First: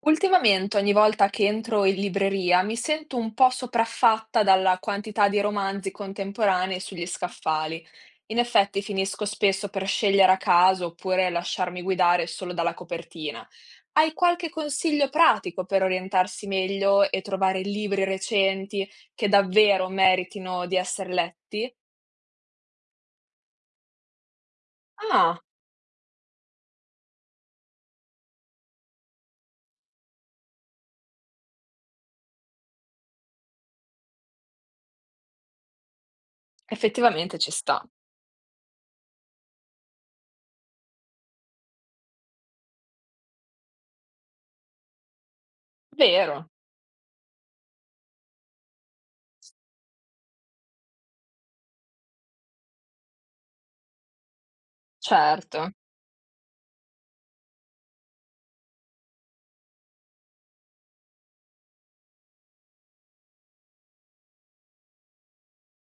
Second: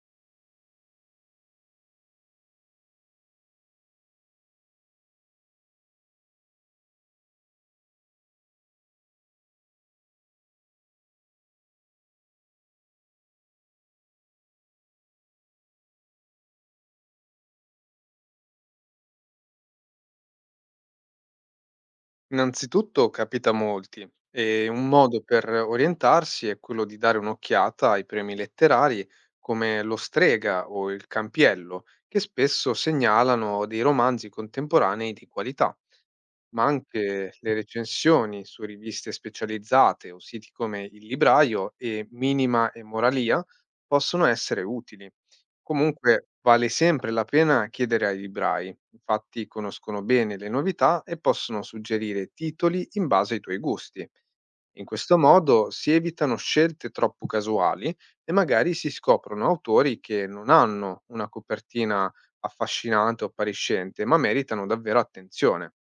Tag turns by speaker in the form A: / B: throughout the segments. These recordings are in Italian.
A: Ultimamente, ogni volta che entro in libreria, mi sento un po' sopraffatta dalla quantità di romanzi contemporanei sugli scaffali. In effetti, finisco spesso per scegliere a caso oppure lasciarmi guidare solo dalla copertina. Hai qualche consiglio pratico per orientarsi meglio e trovare libri recenti che davvero meritino di essere letti?
B: Innanzitutto capita a molti e un modo
A: Ah,
B: per orientarsi è quello di dare un'occhiata ai premi letterari come Lo Strega o Il Campiello, che spesso segnalano dei romanzi contemporanei di qualità. Ma anche
A: effettivamente ci
B: le
A: sta.
B: recensioni su riviste specializzate o siti come Il Libraio e Minima e Moralia possono essere utili. Comunque
A: Vero,
B: vale sempre la pena chiedere ai librai, infatti conoscono bene le novità e possono suggerire titoli in base ai tuoi gusti. In questo
A: certo.
B: modo si evitano scelte troppo casuali e magari si scoprono autori che non hanno una copertina affascinante o appariscente, ma meritano davvero attenzione.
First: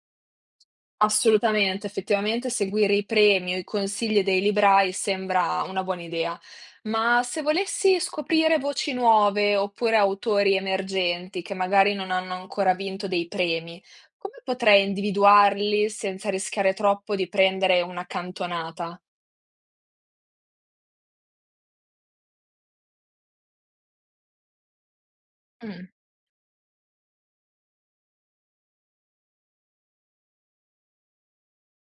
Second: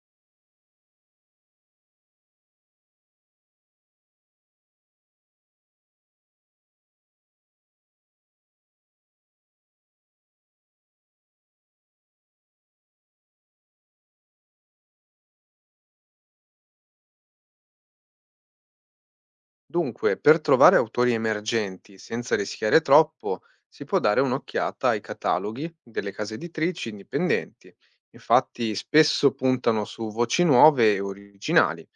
A: Assolutamente, effettivamente seguire i premi o i consigli dei librai sembra una buona idea, ma se volessi scoprire voci nuove oppure autori emergenti che magari non hanno ancora vinto dei premi, come potrei individuarli senza rischiare troppo di prendere una cantonata?
B: Dunque, per trovare autori emergenti senza rischiare troppo, si può dare un'occhiata ai cataloghi
A: Mm,
B: delle case editrici indipendenti. Infatti, spesso puntano su voci nuove e originali,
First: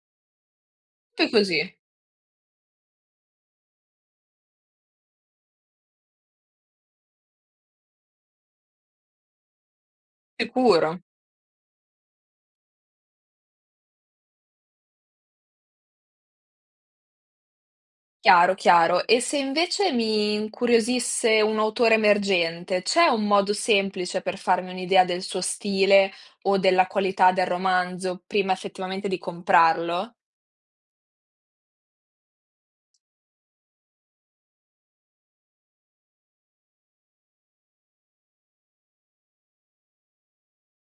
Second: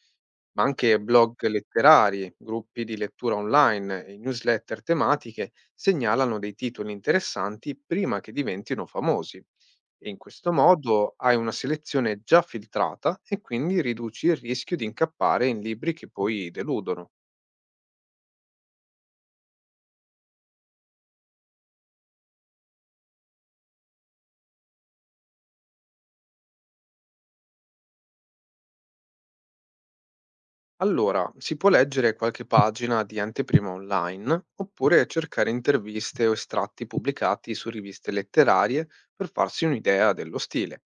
B: ma anche
A: poi
B: blog
A: così,
B: letterari, gruppi di lettura online e newsletter tematiche segnalano dei titoli interessanti prima che diventino famosi. E in questo
A: sicuro.
B: modo hai una selezione già filtrata e quindi riduci il rischio di incappare in libri che poi deludono.
A: Chiaro, chiaro. E se invece mi incuriosisse un autore emergente, c'è un modo semplice per farmi un'idea del suo stile o della qualità del romanzo prima effettivamente di comprarlo?
B: Allora, si può leggere qualche pagina di anteprima online oppure cercare interviste o estratti pubblicati su riviste letterarie per farsi un'idea dello stile.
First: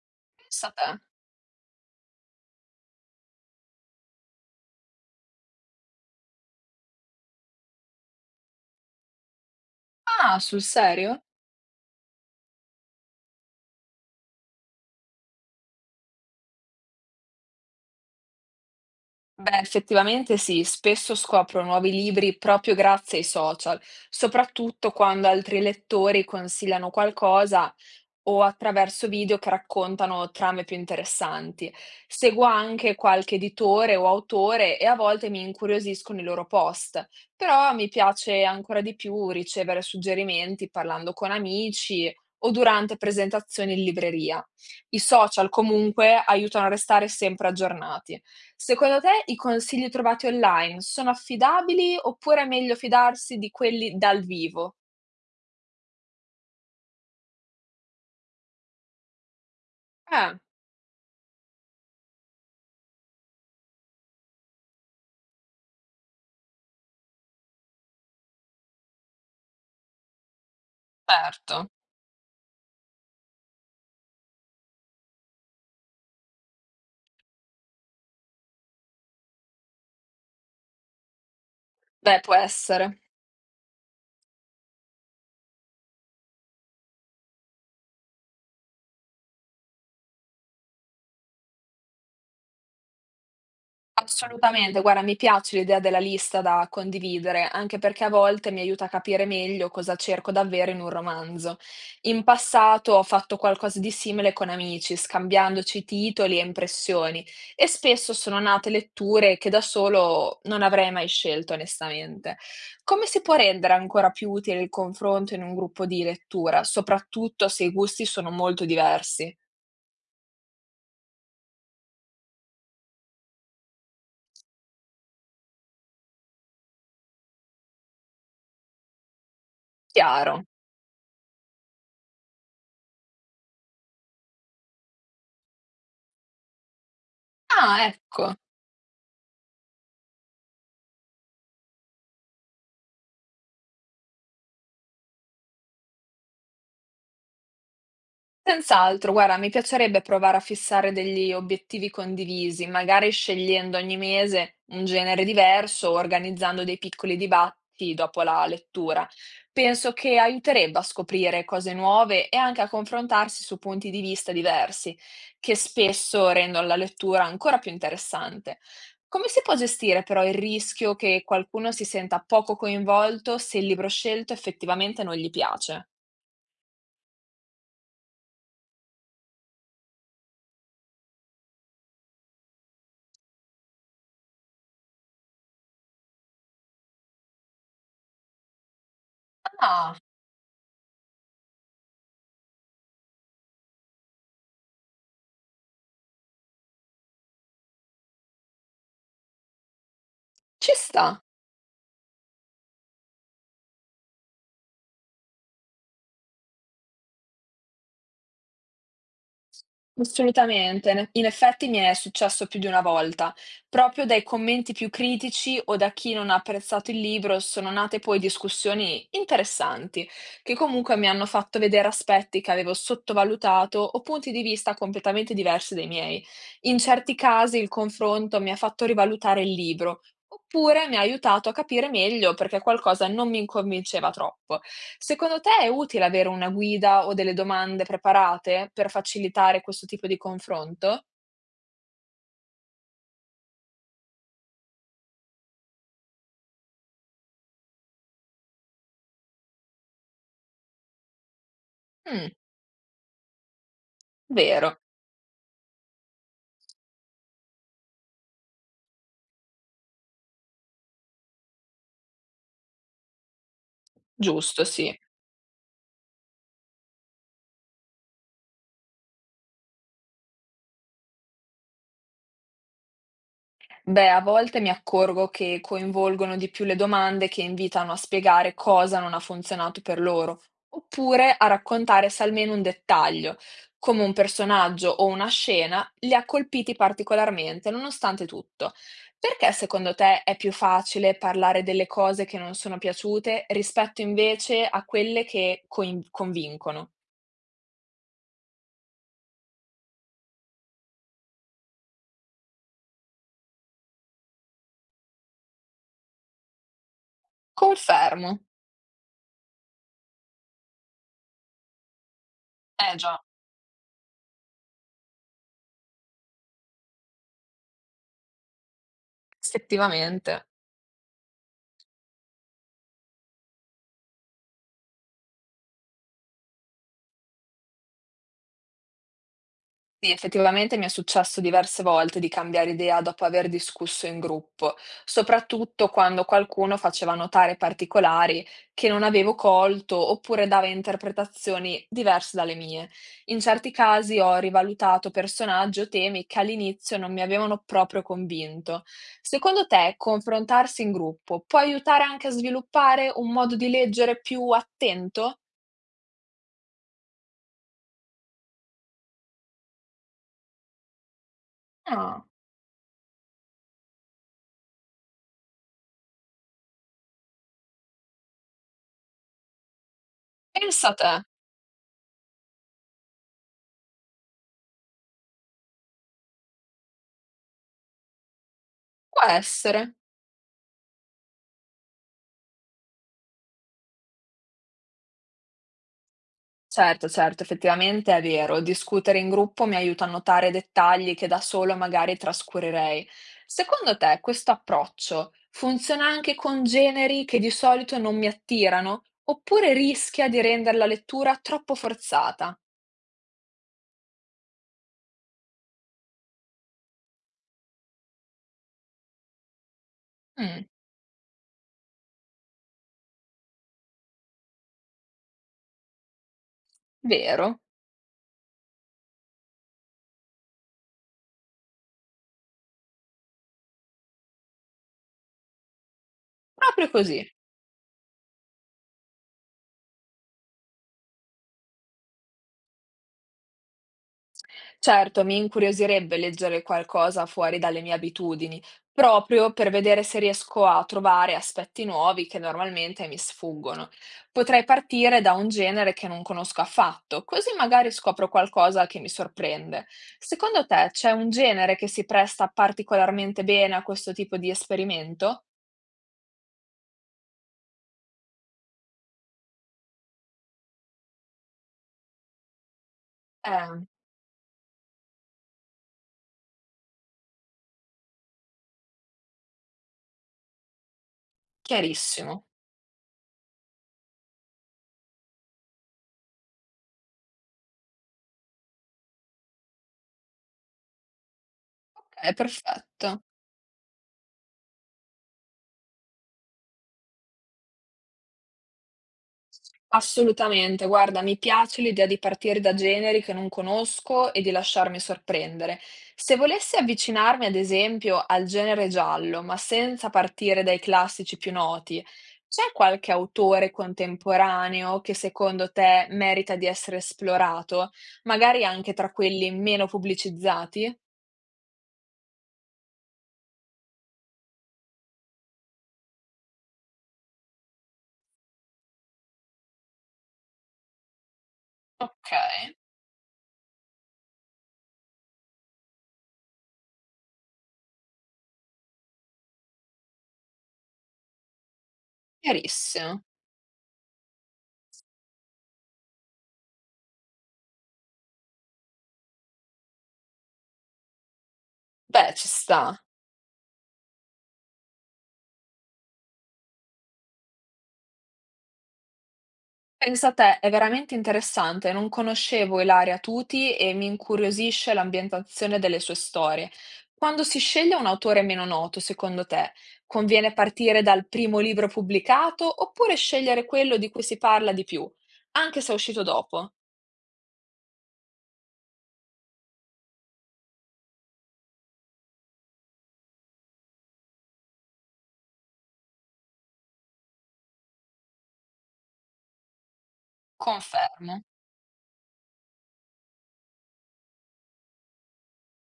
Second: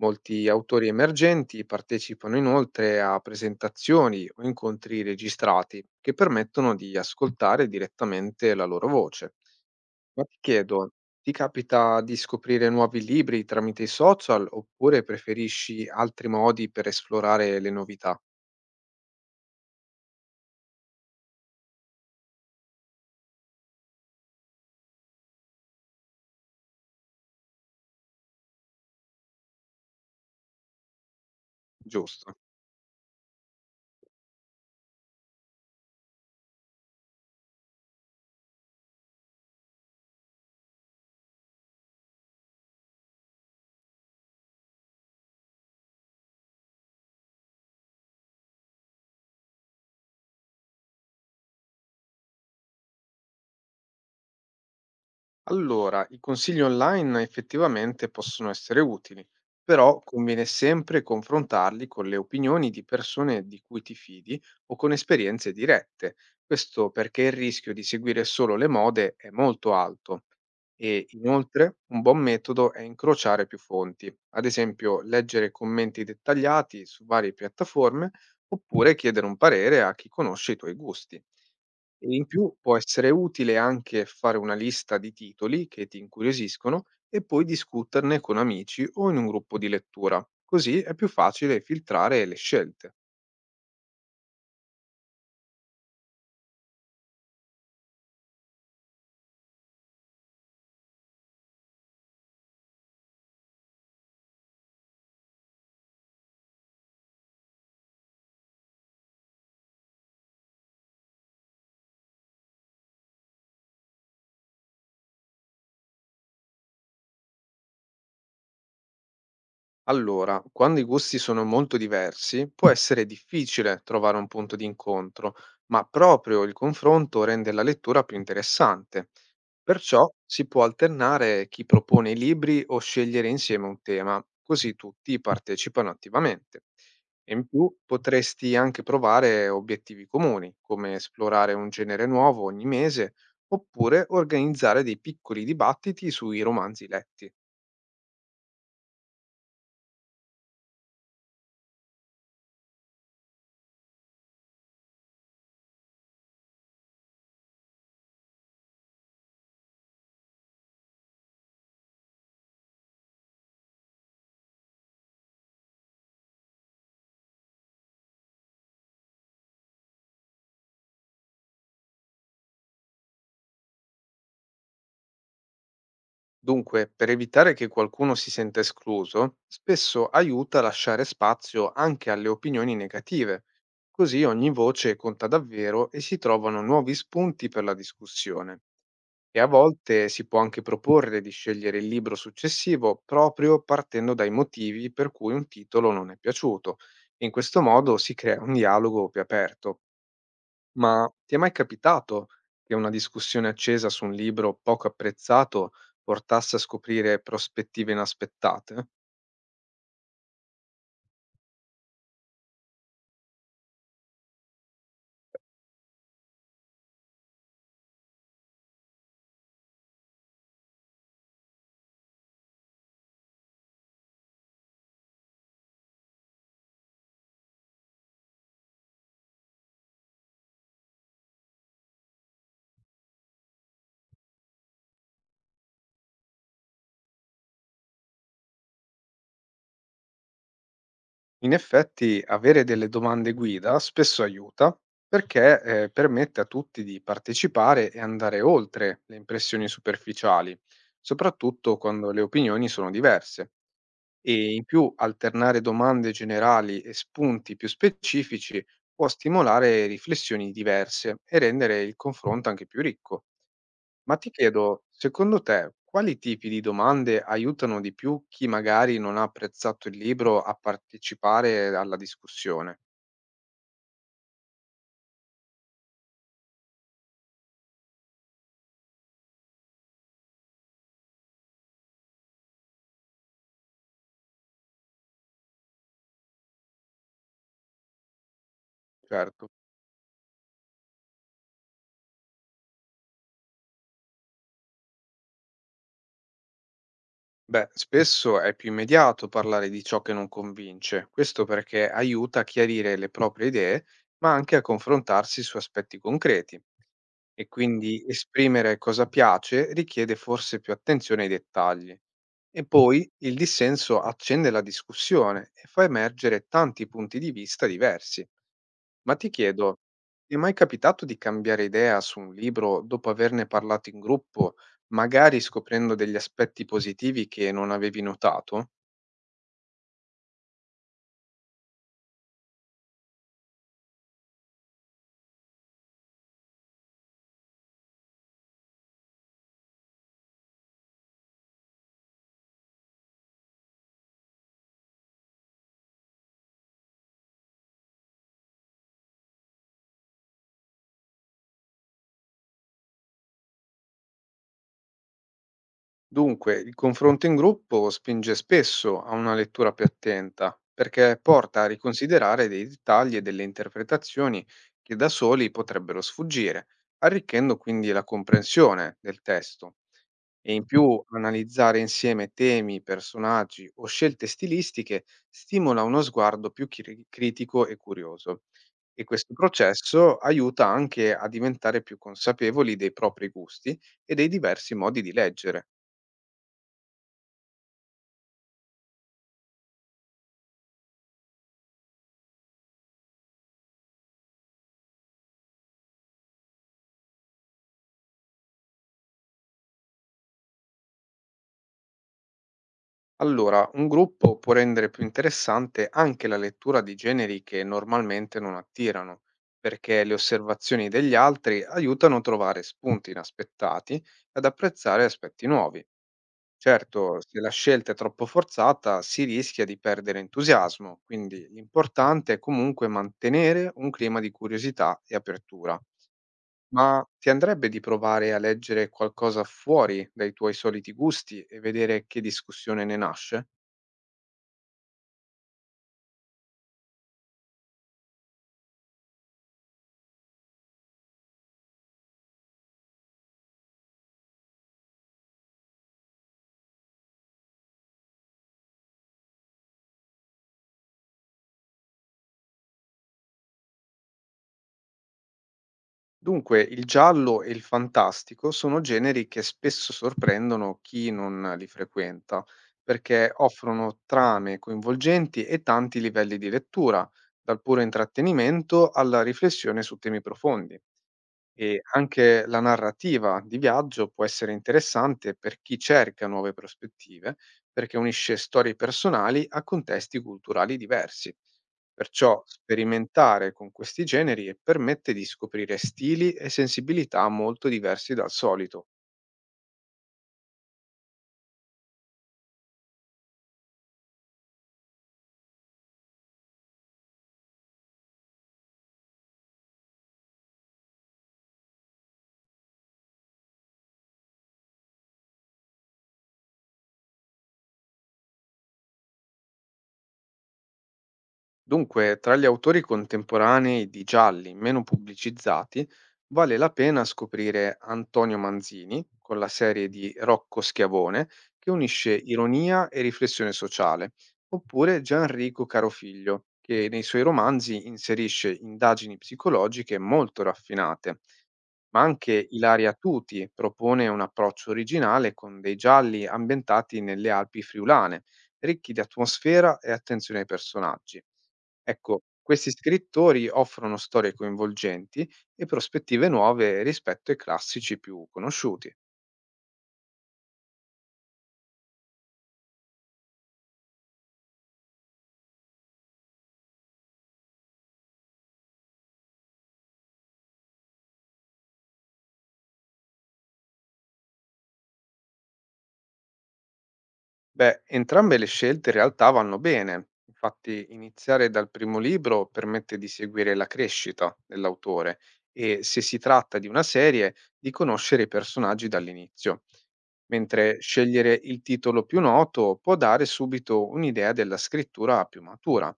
B: Molti
A: Pensa
B: autori
A: te.
B: emergenti partecipano inoltre a presentazioni o incontri registrati che permettono di ascoltare direttamente la loro voce. Ma ti
A: Ah, sul
B: chiedo,
A: serio?
B: ti capita di scoprire nuovi libri tramite i social oppure preferisci altri modi per esplorare le novità?
A: Beh, effettivamente sì, spesso scopro nuovi libri proprio grazie ai social, soprattutto quando altri lettori consigliano qualcosa o attraverso video che raccontano trame più interessanti.
B: Giusto.
A: Seguo anche qualche editore o autore e a volte mi incuriosiscono i loro post, però mi piace ancora di più ricevere suggerimenti parlando con amici o durante presentazioni in libreria. I social comunque aiutano a restare sempre aggiornati. Secondo te i consigli trovati online sono affidabili oppure è meglio fidarsi di quelli dal vivo?
B: Allora, i consigli online effettivamente possono essere utili, però
A: Eh,
B: conviene sempre confrontarli con le opinioni di persone di cui ti fidi o con esperienze dirette. Questo perché il rischio di seguire solo le mode è molto alto. E
A: certo.
B: inoltre un buon metodo è incrociare più fonti, ad esempio leggere commenti dettagliati su varie piattaforme oppure chiedere un parere a chi conosce i tuoi gusti. E
A: Beh,
B: in
A: può
B: più può
A: essere.
B: essere utile anche fare una lista di titoli che ti incuriosiscono e poi discuterne con amici o in un gruppo di lettura. Così è più facile filtrare le scelte.
A: Assolutamente, guarda, mi piace l'idea della lista da condividere, anche perché a volte mi aiuta a capire meglio cosa cerco davvero in un romanzo. In passato ho fatto qualcosa di simile con amici, scambiandoci titoli e impressioni, e spesso sono nate letture che da solo non avrei mai scelto, onestamente. Come si può rendere ancora più utile il confronto in un gruppo di lettura, soprattutto se i gusti sono molto diversi?
B: Allora, quando i gusti sono molto diversi, può essere difficile trovare un punto di incontro, ma proprio il confronto rende la lettura più interessante. Perciò
A: Chiaro.
B: si può alternare chi propone i libri o scegliere insieme un tema, così tutti partecipano attivamente. E in più
A: Ah, ecco.
B: potresti anche provare obiettivi comuni, come esplorare un genere nuovo ogni mese, oppure organizzare dei piccoli dibattiti sui romanzi letti.
A: Senz'altro, guarda, mi piacerebbe provare a fissare degli obiettivi condivisi, magari scegliendo ogni mese un genere diverso o organizzando dei piccoli dibattiti dopo la lettura. Penso che aiuterebbe a scoprire cose nuove e anche a confrontarsi su punti di vista diversi, che spesso rendono la lettura ancora più interessante. Come si può gestire però il rischio che qualcuno si senta poco coinvolto se il libro scelto effettivamente non gli piace?
B: Dunque, per evitare che qualcuno si senta escluso, spesso aiuta a lasciare spazio anche alle opinioni negative, così ogni voce conta davvero e si trovano nuovi spunti per la discussione. E a
A: Ah,
B: volte si può anche proporre di scegliere il libro successivo proprio partendo dai motivi per cui un titolo non è piaciuto. In questo modo si crea un dialogo più aperto.
A: ci sta.
B: Ma ti è mai capitato che una discussione accesa su un libro poco apprezzato portasse a scoprire prospettive inaspettate?
A: Assolutamente, ne in effetti mi è successo più di una volta. Proprio dai commenti più critici o da chi non ha apprezzato il libro sono nate poi discussioni interessanti, che comunque mi hanno fatto vedere aspetti che avevo sottovalutato o punti di vista completamente diversi dai miei. In certi casi il confronto mi ha fatto rivalutare il libro. Oppure mi ha aiutato a capire meglio perché qualcosa non mi convinceva troppo. Secondo te è utile avere una guida o delle domande preparate per facilitare questo tipo di confronto?
B: In effetti, avere delle domande guida spesso aiuta perché permette a tutti di partecipare e andare oltre le impressioni superficiali, soprattutto quando le
A: Mm,
B: opinioni sono diverse. E in
A: vero,
B: più alternare domande generali e spunti più specifici può stimolare riflessioni diverse e rendere il confronto anche più ricco. Ma ti
A: giusto,
B: chiedo,
A: sì.
B: secondo te, quali tipi di domande aiutano di più chi magari non ha apprezzato il libro a partecipare alla discussione?
A: Beh, a volte mi accorgo che coinvolgono di più le domande che invitano a spiegare cosa non ha funzionato per loro, oppure a raccontare se almeno un dettaglio, come un personaggio o una scena, li ha colpiti particolarmente, nonostante tutto.
B: Certo.
A: Perché secondo te è più facile parlare delle cose che non sono piaciute rispetto invece a quelle che convincono?
B: Beh, spesso è più immediato parlare di ciò che non convince, questo perché aiuta a chiarire le proprie idee, ma anche a confrontarsi su aspetti concreti. E quindi
A: Confermo.
B: esprimere cosa piace richiede forse più attenzione ai dettagli. E
A: Eh
B: poi
A: già,
B: il dissenso accende la discussione e fa emergere tanti punti di vista diversi. Ma ti chiedo, ti è
A: effettivamente.
B: mai capitato di cambiare idea su un libro dopo averne parlato in gruppo, magari scoprendo degli aspetti positivi che non avevi notato?
A: Sì, effettivamente mi è successo diverse volte di cambiare idea dopo aver discusso in gruppo, soprattutto quando qualcuno faceva notare particolari che non avevo colto oppure dava interpretazioni diverse dalle mie. In certi casi ho rivalutato personaggi o temi che all'inizio non mi avevano proprio convinto. Secondo te, confrontarsi in gruppo può aiutare anche a sviluppare un modo di leggere più attento?
B: Dunque, il confronto in gruppo spinge spesso a una lettura più attenta, perché porta a
A: Ah,
B: riconsiderare dei dettagli e delle interpretazioni che da soli potrebbero sfuggire, arricchendo quindi la comprensione del testo. E in
A: pensa
B: più
A: te,
B: analizzare insieme temi, personaggi o scelte stilistiche stimola uno sguardo più critico e curioso. E
A: può
B: questo
A: essere.
B: processo aiuta anche a diventare più consapevoli dei propri gusti e dei diversi modi di leggere.
A: Certo, certo, effettivamente è vero. Discutere in gruppo mi aiuta a notare dettagli che da solo magari trascurerei. Secondo te, questo approccio funziona anche con generi che di solito non mi attirano, oppure rischia di rendere la lettura troppo forzata?
B: Allora, un gruppo può rendere più interessante anche la lettura di generi che normalmente non attirano, perché le
A: Mm,
B: osservazioni degli altri aiutano a trovare spunti inaspettati e ad apprezzare aspetti nuovi. Certo, se la
A: vero,
B: scelta è troppo forzata si rischia di perdere entusiasmo, quindi l'importante è comunque mantenere un clima di curiosità e apertura.
A: proprio
B: Ma
A: così.
B: ti andrebbe di provare a leggere qualcosa fuori dai tuoi soliti gusti e vedere che discussione ne nasce?
A: Certo, mi incuriosirebbe leggere qualcosa fuori dalle mie abitudini, proprio per vedere se riesco a trovare aspetti nuovi che normalmente mi sfuggono. Potrei partire da un genere che non conosco affatto, così magari scopro qualcosa che mi sorprende. Secondo te c'è un genere che si presta particolarmente bene a questo tipo di esperimento?
B: Dunque, il giallo e il fantastico sono generi che spesso sorprendono chi non li frequenta, perché
A: Eh,
B: offrono trame coinvolgenti e tanti livelli di lettura, dal puro intrattenimento alla riflessione su temi profondi. E
A: chiarissimo.
B: anche la narrativa di viaggio può essere interessante per chi cerca nuove prospettive, perché unisce storie personali a contesti culturali diversi.
A: È
B: Perciò
A: perfetto.
B: sperimentare con questi generi permette di scoprire stili e sensibilità molto diversi dal solito.
A: Assolutamente, guarda, mi piace l'idea di partire da generi che non conosco e di lasciarmi sorprendere. Se volessi avvicinarmi, ad esempio, al genere giallo, ma senza partire dai classici più noti, c'è qualche autore contemporaneo che secondo te merita di essere esplorato, magari anche tra quelli meno pubblicizzati?
B: Dunque, tra gli autori contemporanei di gialli meno pubblicizzati, vale la pena scoprire Antonio Manzini con la serie di Rocco Schiavone, che unisce
A: Ok,
B: ironia e riflessione sociale, oppure Gianrico Carofiglio, che nei suoi romanzi inserisce indagini psicologiche molto raffinate, ma anche Ilaria
A: chiarissimo.
B: Tuti propone un approccio originale con dei gialli ambientati nelle Alpi friulane, ricchi di atmosfera e attenzione ai personaggi. Ecco,
A: Beh, ci
B: questi
A: sta.
B: scrittori offrono storie coinvolgenti e prospettive nuove rispetto ai classici più conosciuti.
A: Pensa te, è veramente interessante, non conoscevo Ilaria Tuti e mi incuriosisce l'ambientazione delle sue storie. Quando si sceglie un autore meno noto, secondo te, conviene partire dal primo libro pubblicato oppure scegliere quello di cui si parla di più, anche se è uscito dopo?
B: Beh, entrambe le scelte in realtà vanno bene, infatti iniziare dal primo libro permette di seguire la crescita dell'autore e se si tratta di una serie di conoscere i personaggi dall'inizio, mentre scegliere
A: Confermo.
B: il titolo più noto può dare subito un'idea della scrittura più matura.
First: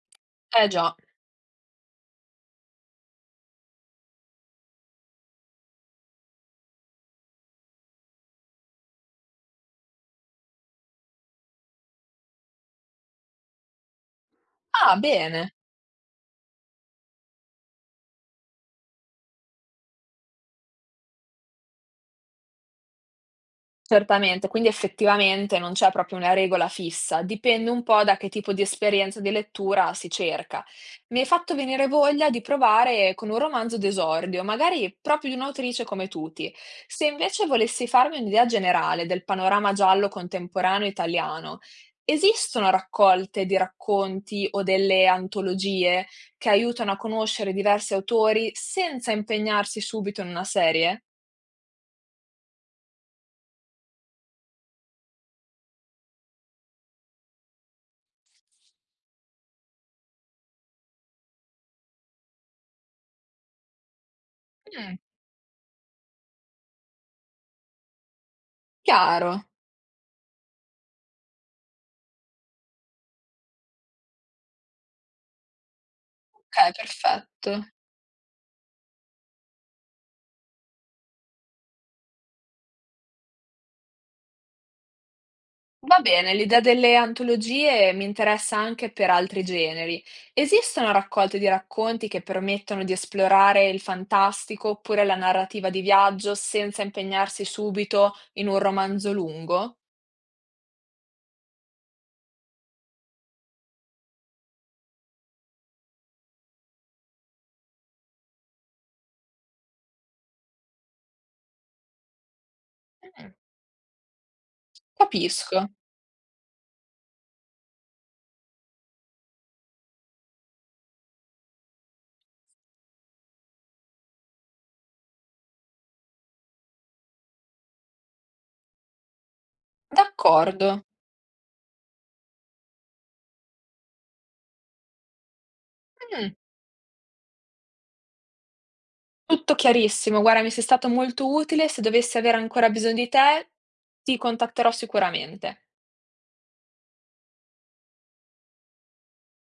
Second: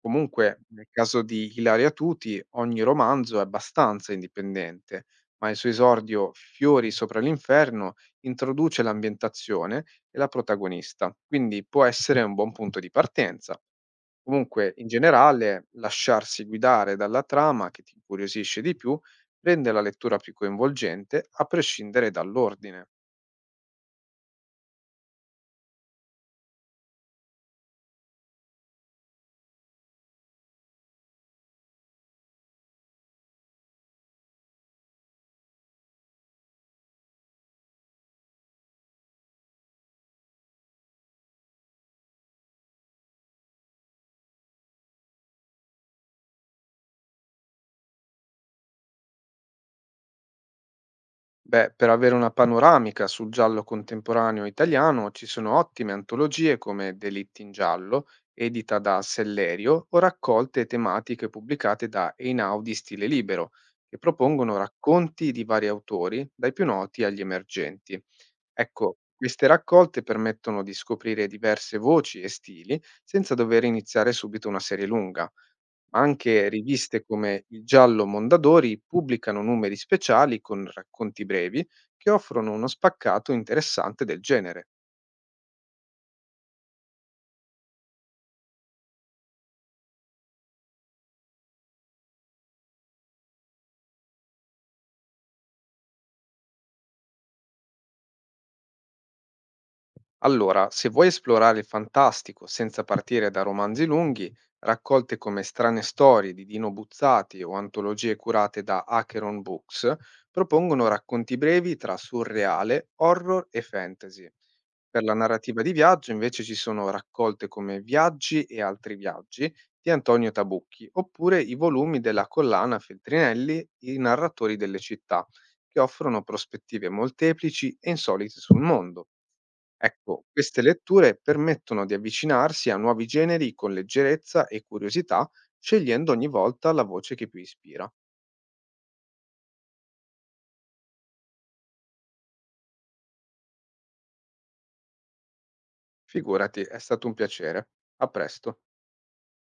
B: Comunque,
A: Eh
B: nel
A: già.
B: caso di Ilaria Tuti, ogni romanzo è abbastanza indipendente, ma il suo esordio Fiori sopra l'inferno introduce l'ambientazione e la protagonista, quindi può essere un buon punto di partenza. Comunque, in
A: Ah, bene.
B: generale, lasciarsi guidare dalla trama che ti incuriosisce di più rende la lettura più coinvolgente, a prescindere dall'ordine.
A: Certamente, quindi effettivamente non c'è proprio una regola fissa, dipende un po' da che tipo di esperienza di lettura si cerca. Mi hai fatto venire voglia di provare con un romanzo d'esordio, magari proprio di un'autrice come Tuti. Se invece volessi farmi un'idea generale del panorama giallo contemporaneo italiano, esistono raccolte di racconti o delle antologie che aiutano a conoscere diversi autori senza impegnarsi subito in una serie?
B: Beh, per avere una panoramica sul giallo contemporaneo italiano ci sono ottime antologie come Delitti in giallo, edita da Sellerio, o raccolte tematiche pubblicate da Einaudi Stile Libero, che propongono
A: Mm.
B: racconti di vari autori, dai più noti agli emergenti. Ecco,
A: Chiaro.
B: queste raccolte permettono di scoprire diverse voci e stili senza dover iniziare subito una serie lunga. Ma anche
A: Okay,
B: riviste come
A: perfetto.
B: Il Giallo Mondadori pubblicano numeri speciali con racconti brevi che offrono uno spaccato interessante del genere.
A: Va bene, l'idea delle antologie mi interessa anche per altri generi. Esistono raccolte di racconti che permettono di esplorare il fantastico oppure la narrativa di viaggio senza impegnarsi subito in un romanzo lungo?
B: Allora, se vuoi esplorare il fantastico senza partire da romanzi lunghi, raccolte come Strane storie di Dino Buzzati o antologie curate da Acheron Books propongono racconti brevi tra surreale,
A: Mh,
B: horror e fantasy. Per la
A: capisco,
B: narrativa di viaggio invece ci sono raccolte come Viaggi e altri viaggi di Antonio Tabucchi, oppure i volumi della collana Feltrinelli, I narratori delle città, che offrono prospettive molteplici e insolite sul mondo. Ecco, queste
A: d'accordo.
B: letture permettono di avvicinarsi a nuovi generi con leggerezza e curiosità, scegliendo ogni
A: Mh,
B: volta la voce che più ispira.
A: tutto chiarissimo. Guarda, mi sei stato molto utile, se dovessi avere ancora bisogno di te, ti contatterò sicuramente.
B: Figurati, è stato un piacere. A presto.